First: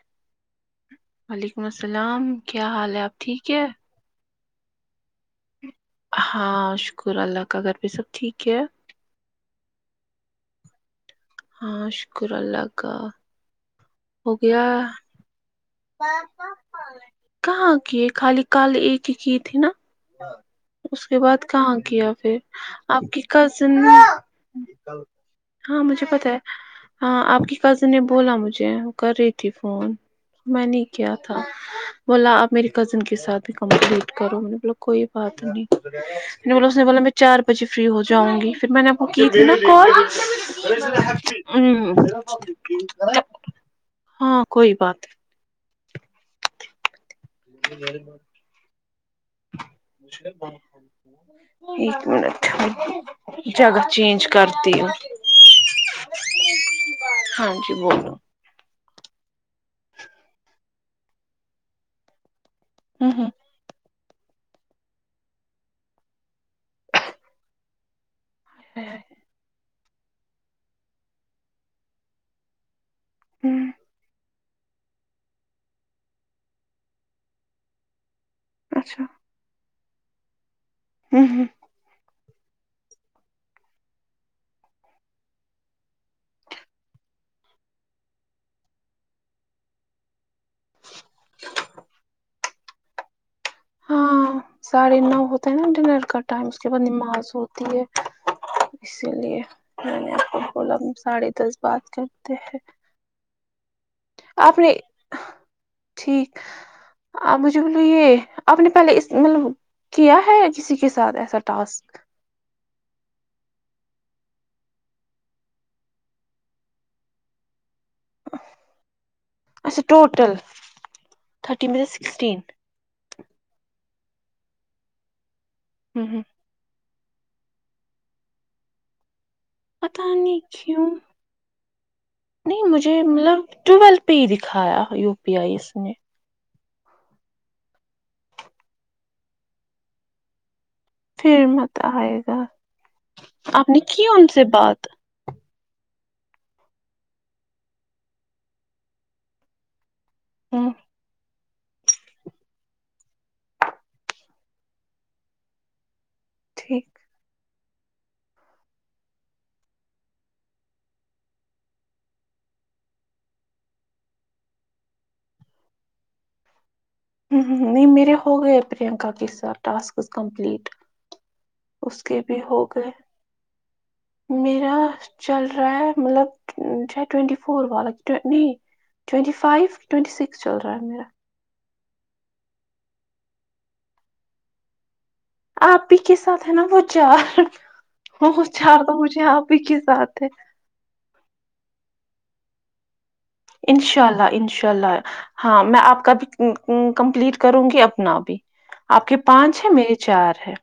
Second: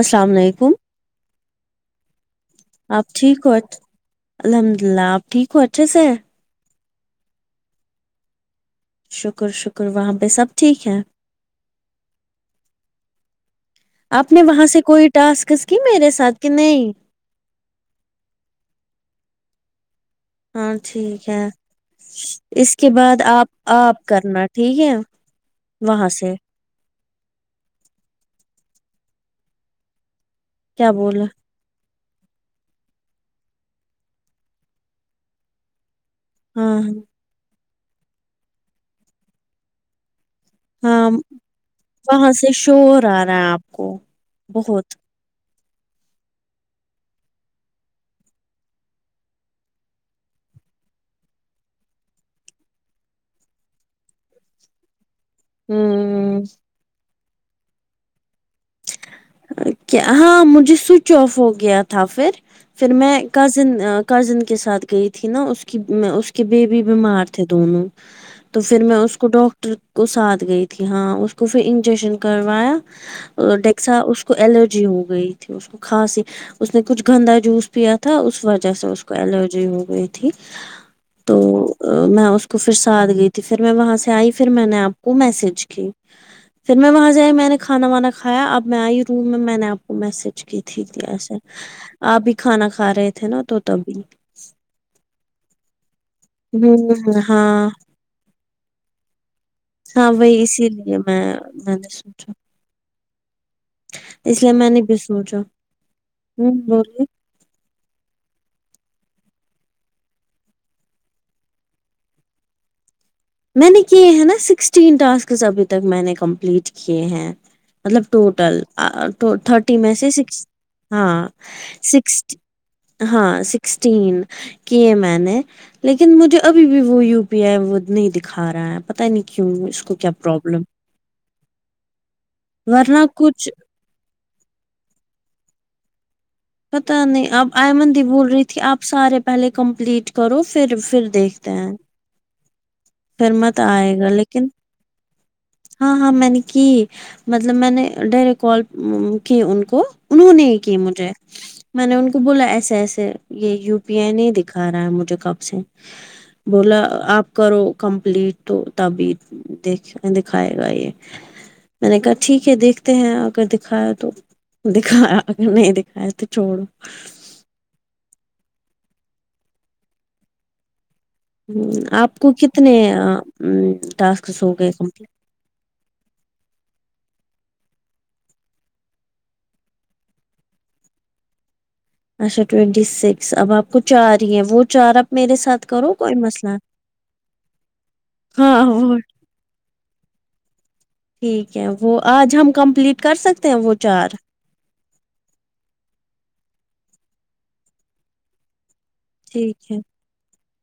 السلام علیکم وعلیکم السلام کیا حال ہے آپ ٹھیک ہے الحمد للہ آپ ٹھیک ہو اچھے سے ہیں؟ ہاں شکر اللہ کا گھر پہ سب ٹھیک ہے شکر شکر وہاں پہ سب ٹھیک ہے ہاں شکر اللہ کا ہو آپ نے گیا وہاں سے کوئی ٹاسک کس کی میرے ساتھ کہ نہیں کہاں کی خالی کال ایک ہی کی تھی نا ہاں اس کے ٹھیک بعد ہے کہاں کیا پھر اس کے آپ کی بعد کزن آپ کرنا ٹھیک ہے ہاں مجھے وہاں پتا سے ہے ہاں آپ کی کزن نے بولا مجھے وہ کر رہی تھی فون میں نے ہی کیا تھا بولا آپ میری کزن کے ساتھ بھی کمپلیٹ کرو میں نے بولا کوئی بات نہیں پھر اس ہاں نے بولا میں چار بجے فری ہو جاؤں گی پھر میں نے آپ کو کی تھی نا کال ہاں وہاں سے شور آ رہا ہے آپ کو ہاں کوئی بہت بات ایک منٹ جگہ چینج کرتی ہوں ہوں ہاں جی بولو کیا ہاں مجھے سوئچ آف ہو گیا تھا پھر پھر میں ہوں کزن کے ساتھ گئی تھی نا اس کی اس کے بیےبی بیمار تھے دونوں تو پھر میں اس کو ڈاکٹر کو ساتھ گئی تھی ہاں اس کو پھر انجشن کروایا ڈیکسا اس اس کو الرجی ہو گئی تھی اس کو کھانسی اس نے کچھ گندا جوس پیا تھا اس وجہ جیسے اچھا اس کو الرجی ہو گئی تھی تو ہوں میں اس کو پھر ساتھ گئی تھی پھر میں وہاں سے آئی پھر میں نے آپ کو میسج کی پھر میں وہاں ائی میں نے کانا وانا کھایا اب میں آئی روم میں میں نے آپ کو میسج کی تھی کی ایسا آپ بھی کھانا کھا رہے تھے نا تو تبھی ہاں ساڑھے نو ہوتا ہے نا ڈنر کا ٹائم اس کے بعد ہوں نماز ہوتی ہاں ہے اسی لیے میں نے ہاں آپ کو وہی اسی بولا لیے میں ساڑھے دس میں بات نے سوچا کرتے ہیں اس لیے آپ میں نے بھی سوچھا ٹھیک ہمم بلیے آپ مجھے بولیے آپ نے پہلے اس مطلب کیا ہے یا کسی کے ساتھ ایسا ٹاسک میں نے کیے ہیں نا سکسٹین ٹاسکس ابھی تک میں نے کمپلیٹ کیے ہیں مطلب ٹوٹل تھرٹی اچھا میں سے ٹوٹل سکس ہاں تھرٹی میں سے سکس سکسٹین ہاں سکسٹین کیے میں نے لیکن مجھے ابھی بھی وہ یو پی آئی وہ نہیں دکھا رہا ہے پتا نہیں کیوں اس کو پتا کیا نہیں پرابلم کیوں نہیں مجھے ورنہ مطلب کچھ ٹویل پے ہی دکھایا یو پی آئی اس نے پتا نہیں اب آئمنندی بول رہی تھی آپ سارے پہلے کمپلیٹ کرو پھر پھر دیکھتے ہیں مت آئے گا پھر مت آپ نے آئے کی گا ان سے لیکن بات ہاں ہاں مینے کی مطلب میں نے ڈائریکٹ کال کی ان کو انہوں نے ہی ہوں کی مجھے میں نے ان کو بولا ایسے ایسے یے یو پی آئی نہیں دکھا رہا ہے مجھے کب سے بولا ٹھیک آپ کرو کمپلیٹ تو تبی دیکھ دکھائے گا یے میں نے کہا ٹھیک ہے دیکھتے ہیں اگر دکھایا تو دکھایا اگر نہیں دیک کھایا تو چوڑو نہیں میرے ہو گئے پرینکا کے ساتھ ٹاسکس کمپلیٹ اس آپ کے کو بھی ہو کتنے گئے ٹاسکس ہو گئے میرا کمپلیٹ چل رہا ہے مطلب چے ٹوینٹی فور والا نہیں ٹوئٹی فائیو ٹئینٹی سکس چل رہا ہے میرا اچھا ٹوینٹی سکس اب آپ کو چار ہی ہے وہ چار آپ میرے ساتھ آپ کرو ہی کے کوئی ساتھ ہے مسئلہ نا وہ چار وہ چار تو مجھے آپ ہی کے ساتھ ہے ٹھیک ہے وہ آج ہم کمپلیٹ کر سکتے ہیں وہ انشاء چار اللہ انشاء اللہ ہاں میں آپ کا بھی کمپلیٹ کروں گی اپنا بھی آپ کے پانچ ہیں ٹھیک ہے میرے چار ہے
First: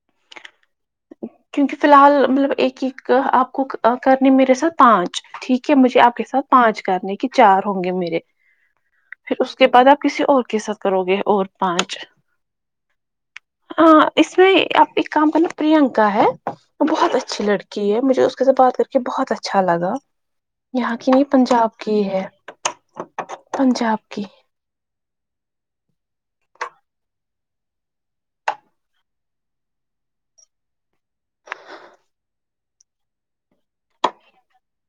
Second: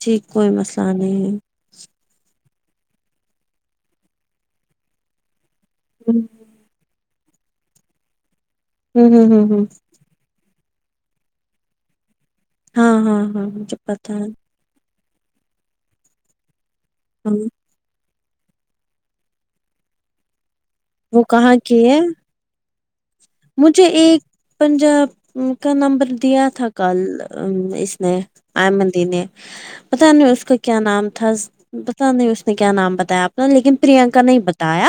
ٹھیک کوئی مسئلہ نہیں کیونکہ فی الحال مطلب ایک ایک آپ کو کرنے میرے ساتھ پانچ ٹھیک کہ مجھے آپ کے ساتھ پانچ کرنے کے چار ہوں گے میرے ہ ہ پھر ہ اس ہ کے بعد آپ کسی اور قست کرو گے اور پانچ ہاں ہاں مجھے ہاں پتا ہے اس میں آپ ایک کام پل پرینکا ہے وہ بہت ہاں اچھی لڑکی ہے مجھے اس کے سے بات کر کے بہت اچھا لگا یہاں کی نہیں پنجاب کی ہے مجھے پنجاب ایک کی پنجاب کا نمبر دیا تھا کل اس نے آئمندی نے پتا نہیں اس کا کیا نام تھا پتہ نہیں اس نے کیا نام بتایا اپنا لیکن پریانکا نہیں بتایا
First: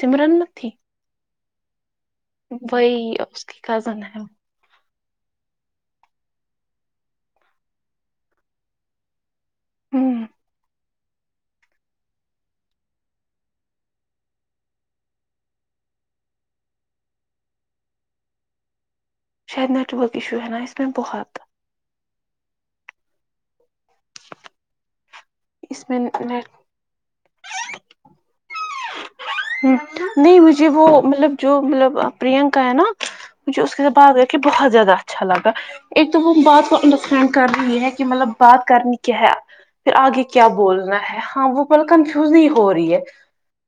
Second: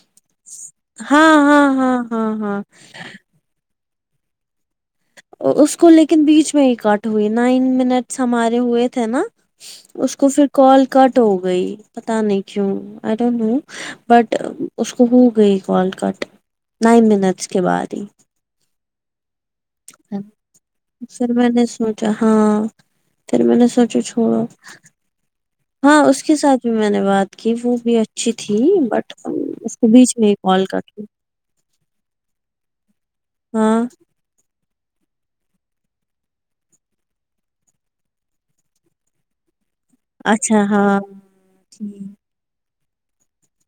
سمرن مت تھی ہاں ہاں ہاں ہاں ہاں وہی اس کی کزن ہے اس کو لیکن بیچ میں ہی کٹ ہوئی نائن منٹس ہمارے ہوئے تھے نا اس ہوں کو پھر کال کٹ ہو گئی پتا نہیں کیوں آئی ڈونٹ نو بٹ اس کو ہو گئی کال کٹ نائن منٹس کے بعد ہی شاید نیٹ ورک ہ ایشو ہے نا اس میں پر بہت میں نے سوچ ہاں پھر میں نے سوچا چھوڑو میں ہاں اس کے نیٹ ساتھ جو میں نے بات کی وہ بھی اچھی تھی بٹ ہ اس کو بیچ میں ہی نہیں کال مجھے وہ کٹ مطلب جو مطلب پرینکا ہے نا مجھے اس ہاں کےب کہ بہت زیادہ اچھا لگا ایک تو وہ بات کو انڈرسٹینڈ کر رہی ہے کہ مطلب بات کرنی کیا ہے پھر آگے کیا اچھا بولنا ہاں ہے ہاں وہ مل کنفیوز نہیں ہو رہی ہے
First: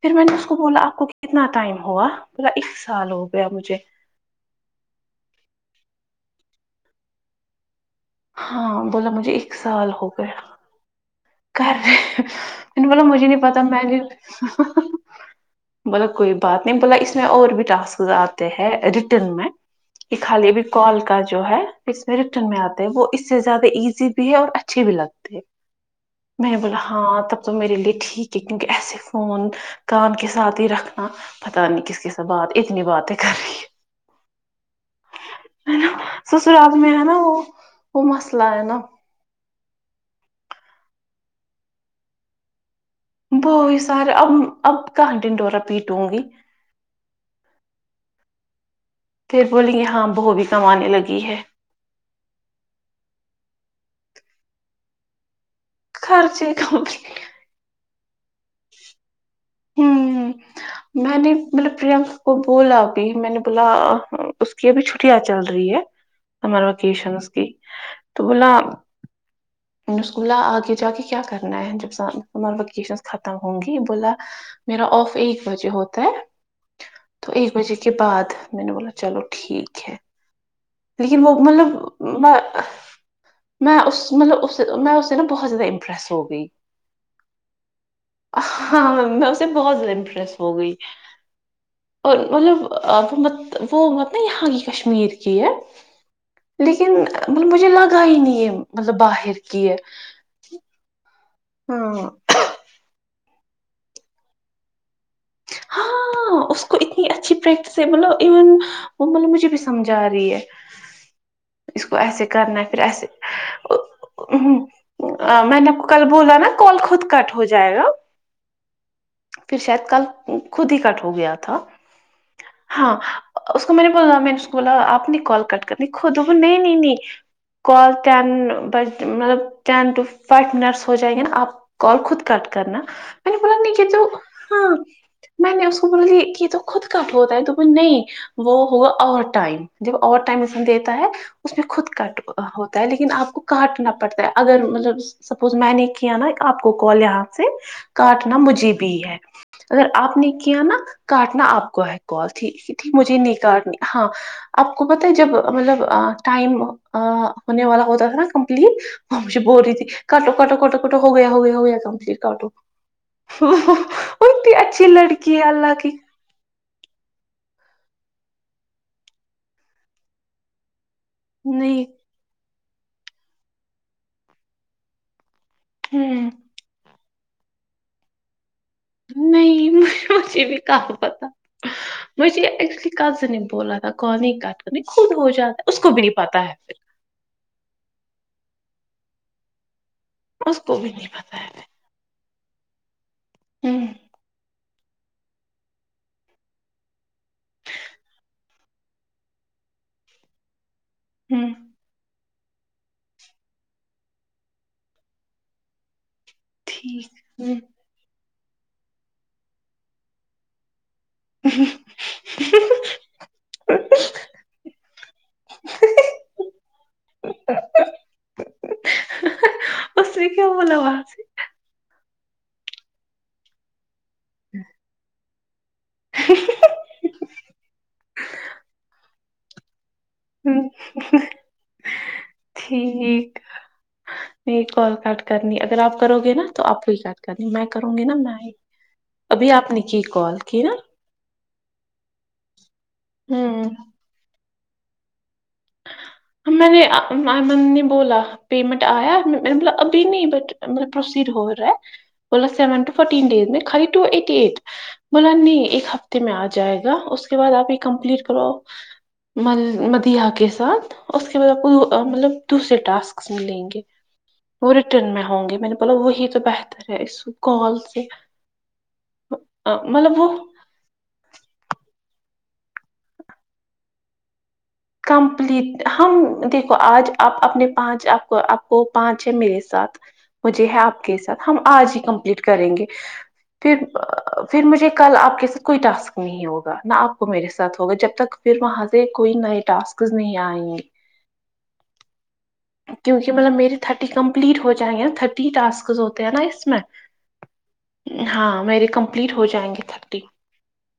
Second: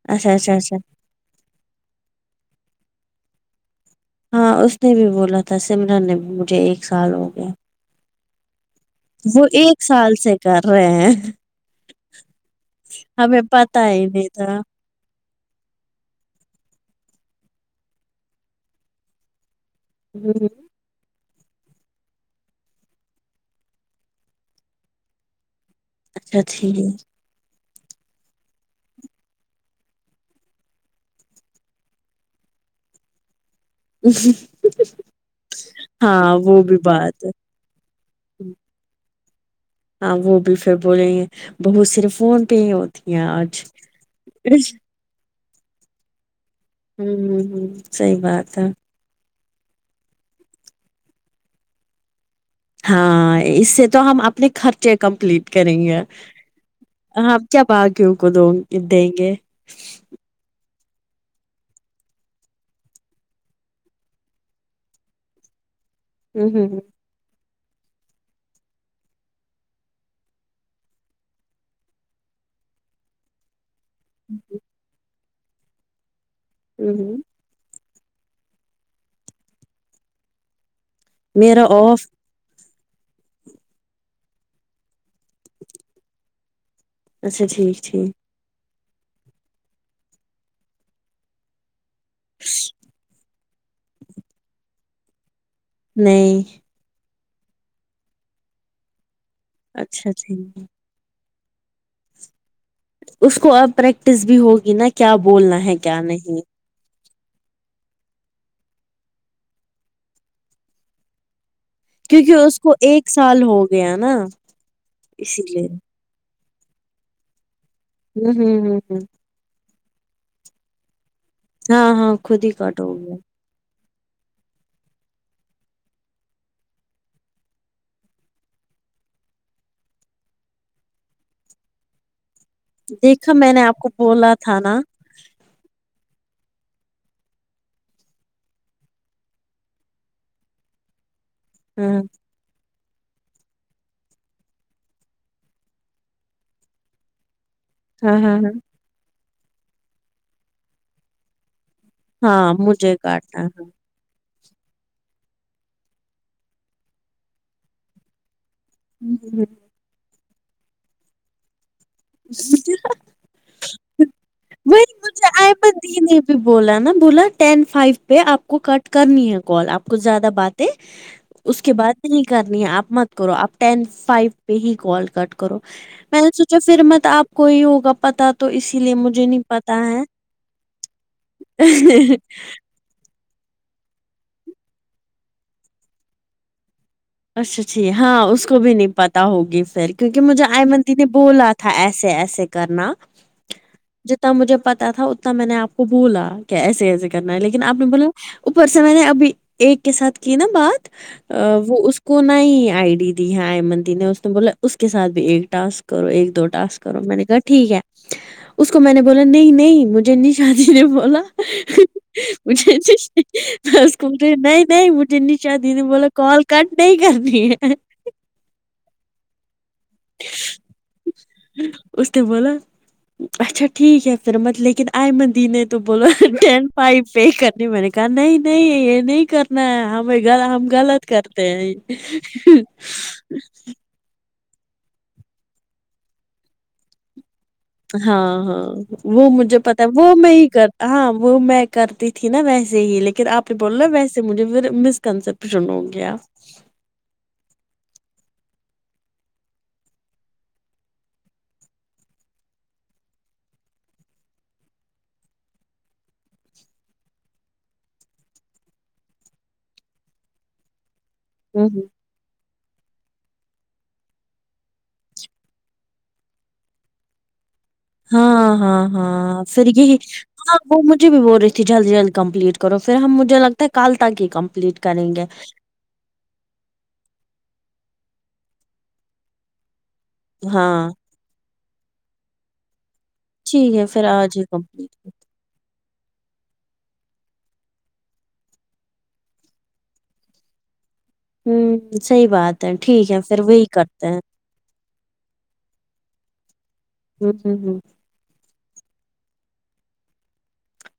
پھر میں اچھا نے اچھا کو اچھا بولا آپ کو کتنا ٹائم ہوا پلا ایک سال ہو گیا مجھے ہاں اس نے بھی بولا تھا سمرن نے مجھے ایک سال ہو گیا ہاں بولا مجھے وہ ایک ہو سال سے گیا کر رہے ہیں کر رہے ت ملب مجے نہیں ہمیں پتا میں نے ہی نہیں تھا بولا کوئی بات نہیں بولا اس میں اور بھی ٹاسک آتے ہیں ریٹرن میں یہ ہ خالے بھی کال کا جو ہے پس میں ریٹرن میں آتا ہے وہ اس سے زیادہ ایزی بھی ہے اور اچھی بھی لگتی ہے اچھا میں نے بولا ٹھیک ہاں تب تو میرے لیے ٹھیک ہے کیونکہ ایسے فون کام کے ساتھ ہی رکھنا پت نہیں کس کی س بات اتنی باتیں کر رہی ہے نا ہاں وہ بھی سسرال میں بات نا ہے وہ وہ مسئلہ آ نا ہاں وہ بھی پھر بولیں گے بہت صرف فون پہ ہی ہو وہی سارے اب اب کہاں دن دوورا پیٹ ہوں گی ہوں ہوں ہوں صحیح بات ہے پھر بولیں گے ہاں بو بھی کمانے لگی ہے ہاں اس سے تو ہم اپنے خرچے کمپلیٹ کریں گے خرچے کم ہ کیا باقی کو دو دیں گے ہممم میں نے مطلب پریہ کو بولا ابھی میں نے بولا کی اب چھٹیاں چل رہی ہے ہوں سمر ہوں وکیشنس کی تو بولا میں نے بولا اس کو آگے جا کے کیا کرنا ہے جب سمر ویکیشن ختم ہوں گی بولا میرا آف ایک بجے ہوتا ہے ہمم ہمم تو ایک بجے کے بعد میں نے بولا چلو ٹھیک ہے لیکن وہ میرا مطلب آف ما میں اس مطلب اس سے میں اس سے نا بہت زیادہ امپرس ہو گئی اچھا ٹھیک ٹھیک ہاں میں اس سے بہت زیادہ امپریس ہو گئی اور مطلب ا وہ مط وہ وہاں کی کشمیر کی ہے نہیں لیکن مب مجھے لگا ہی نہیں ہے مطلب باہر کی ہے اچھا جی ہاں اس کو اب پریکٹس بھی ہوگی نا کیا بولنا ہے کیا ہاں نہیں اس کو اتنی اچھی پریکٹس ہے مطلب علم وہ مطلب مجھے بھی سمجھا رہی ہے اس کو ایسے کیونکہ اس کرنا ہے کو پھر ایسے ایک سال ہو گیا نا اسی اہہ میں لیے نا کو کل بولا نا کال خود کٹ ہو جائے گا ھمممم پھر شاید کل خود ہی کٹ ہو گیا تھا ہاں ہاں خود ہی کٹ ہاں ہو گیا اس کو میں نے بولا میں نے اس کو بولا آپ نے کال کٹ کرنی خود نہیں نہیں نہیں کال ٹین بج مطلب ٹین ٹو فائیو منٹس ہو جائیں گے نا آپ کال خود کٹ کرنا دیکھا مینے میں بولا نے آپ نچے کو تو بولا تھا ہاں نا میں نے اس کو بولی یہ تو خود کاٹ ہوتا ہے تو بولی نہیں وہ ہوگا اور ٹائم جب اور ٹائم انگ دیتا ہے اس میں خود ہاں کٹ ہو ہوتا ہے لیکن آپ کو کاٹنا پڑتا ہے اگر مطلب سپوز میں نے کیا نا آپ کو کال یہاں سے ہاں کاٹنا ہاں ہاں مجھے بھی ہے اگر آپ نے کیا نا کاٹنا آپ کو ہے کال ہاں ٹھیک یک مجھے نہیں کاٹنا ہے ہوں کاٹنی ہاں آپ کو پتا ہے جب مطلب ٹائم ہونے والا ہوتا تھا نا کمپلیٹ وہ مجھے بول رہی تھی کٹو کٹو کٹو کٹو ہو گیا ہو گیا ہو گیا کمپلیٹ کاٹو اتنی اچھی مجھے لڑکی ہے اللہ احمد کی دی نے بولا نا بولا ٹین فائیو پہ آپ کو کٹ کرنی ہے کال آپ کو زیادہ باتیں اس کے نہیں بات بھی نہیں کرنی ہے آپ مت کرو آپ ٹین فائیو پہ ہی کال کٹ کرو میں نے ہوں سوچا پھر مت آپ کو ہی ہوگا پتا تو اسی لیے مجھے نہیں پتا ہے مجھے مجھے بھی کہاں پتا مجھے ایکچولی کزن نے بولا تھا کال نہیں کاٹ کرنے خود ہو جاتا ہے اس کو بھی نہیں پتا ہے پھر اچھا چھی ہاں اس کو بھی نہیں پتا ہوگی پھر کیونکہ مجھے پھر اس کو آئیمن بھی دی نے نہیں پتا ہے بولا تھا ایسے ایسے کرنا پھر ہوں جتنا مجھے پتا تھا اتنا میں نے آپ کو کو بولا کیا ایسے ایسے کرنا ہے لیکن آپ نے بولا اوپر سے میں نے ابھی ایک کے ساتھ کی نا بات ہوں وہ اس کو نئی آئی ڈی دی ہے آئیمن دی نے اس نے بولا اس کے ساتھ بھی ایک ٹاسک کرو ایک دو ٹاسک کرو ٹھیک میں نے کہا ہوں ٹھیک ہے اس کو میں نے بولا نہیں نہیں مجھے نہیں شادی نے بولا مجھے اش ٹاسک کمپلیٹ نہیں نہیں مجھے نشہ دی نے بولا کال کٹ نہیں کرنی ہے اس نے کیا بولا وہاں سے اس تو بولا اچھا ٹھیک ہے سر مت لیکن آئیمن دی نے تو بوولو ٹین فائیو پے کرنی میں نے کہا نہیں نہیں یہ نہیں کر نہیں ہمیں ہوں ہم غلط کرتے ہیں ٹھیک نہیں کال کٹ کرنی اگر آپ کرو گے نا تو آپ ہی کر کہ میں کروں گی نا میں ہاں ہی ہاں وہ ابھی مجھے آپ نے پتا ہے کی وہ میں کال ہی کی نا کرتا ہاں وہ میں کرتی تھی نا ویسے ہی لیکن آپ نے ہوں بولا نا ویسے مجھے پھر مس کنسپشن ہو گیا میں نے ایمن نے بولا پیمنٹ آیا مطلب ابھی نہیں ب مطب پروسیڈ ہو رہا ہے پ سیون ٹ فین ڈز میں خ ای ایٹ بولا نہیں ایک ہفتے میں آ جائے گا اس کے بعد آپ یہ کمپلیٹ کرو م مدیا کے ساتھ اس کے بعد آپ ہوں ہوں مطلب دوسرے ٹاسکس میںلیں گے وہ ریٹرن میں ہوں گی میں نے بولا وہی تو بہتر ہے اس کال سے ہاں ہاں ہاں سر آ، کہ مطلب وہ وہ مجھے بھی بول رہی تھی جلد جلد کمپلیٹ کرو پھر ہم مجھے لگتا ہے کل تک ہی کمپلیٹ کریں گے کمپلیٹ ہم دیکھو آج آپ اپنے پانچ آپ کو آپ کو پانچ ہے میرے ساتھ مجھے ہے ہاں آپ کے ساتھ ہم آج ہی کمپلیٹ کریں گے ٹھیک پھر ہے آج ہی پھر کمپلیٹ مجھے کل آپ کے ساتھ کوئی ٹسک نہیں ہوگا نہ آپ کو میرے ساتھ ہوگا جب تک پھر وہاں سے کوئی ن ٹسکس نہیں آئے ہوں صحیح بات ہے ٹھیک ہے پھر وہی کرتے ہیں لیٹ ہو جائیں گے تھرٹی ٹسک ہوتے ہیں نا اس میں ہوں ہوں ہوں ہاں میری کمپلیٹ ہو جائیں گے تھرٹی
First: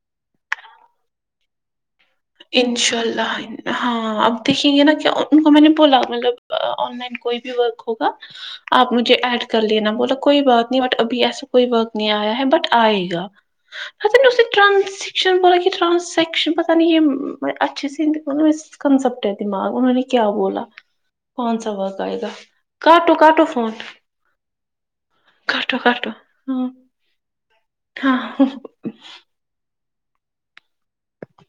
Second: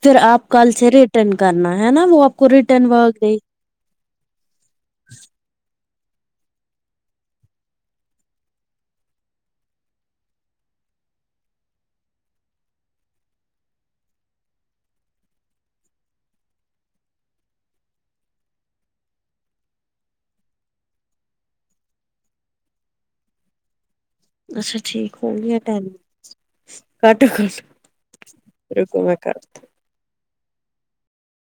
پھر آپ کل سے ریٹرن کرنا ہے نا وہ آپ کو ریٹرن انشاء وا اللہ گئی ہاں اب دیکھیں گے نا کہ ان کو میں نے بولا مطلب آن لائن کوئی بھی ورک ہوگا آپ مجھے ایڈ کر لینا بولا کوئی بات نہیں بٹ ابھی ایسا کوئی وقت نہیں آیا ہے بٹ آئے گا پ نہیں ٹرانزشن بوول کہ ٹرانزشن پتا نہیں یہ اچھی س کنسپٹ ہے دماغ ان نے کیا بولا پانچ سو واگ آائے گا کاٹو کٹو فونٹ اچھا ٹھیک ہووں گییا ٹائم ہاں کٹ کٹ ہاں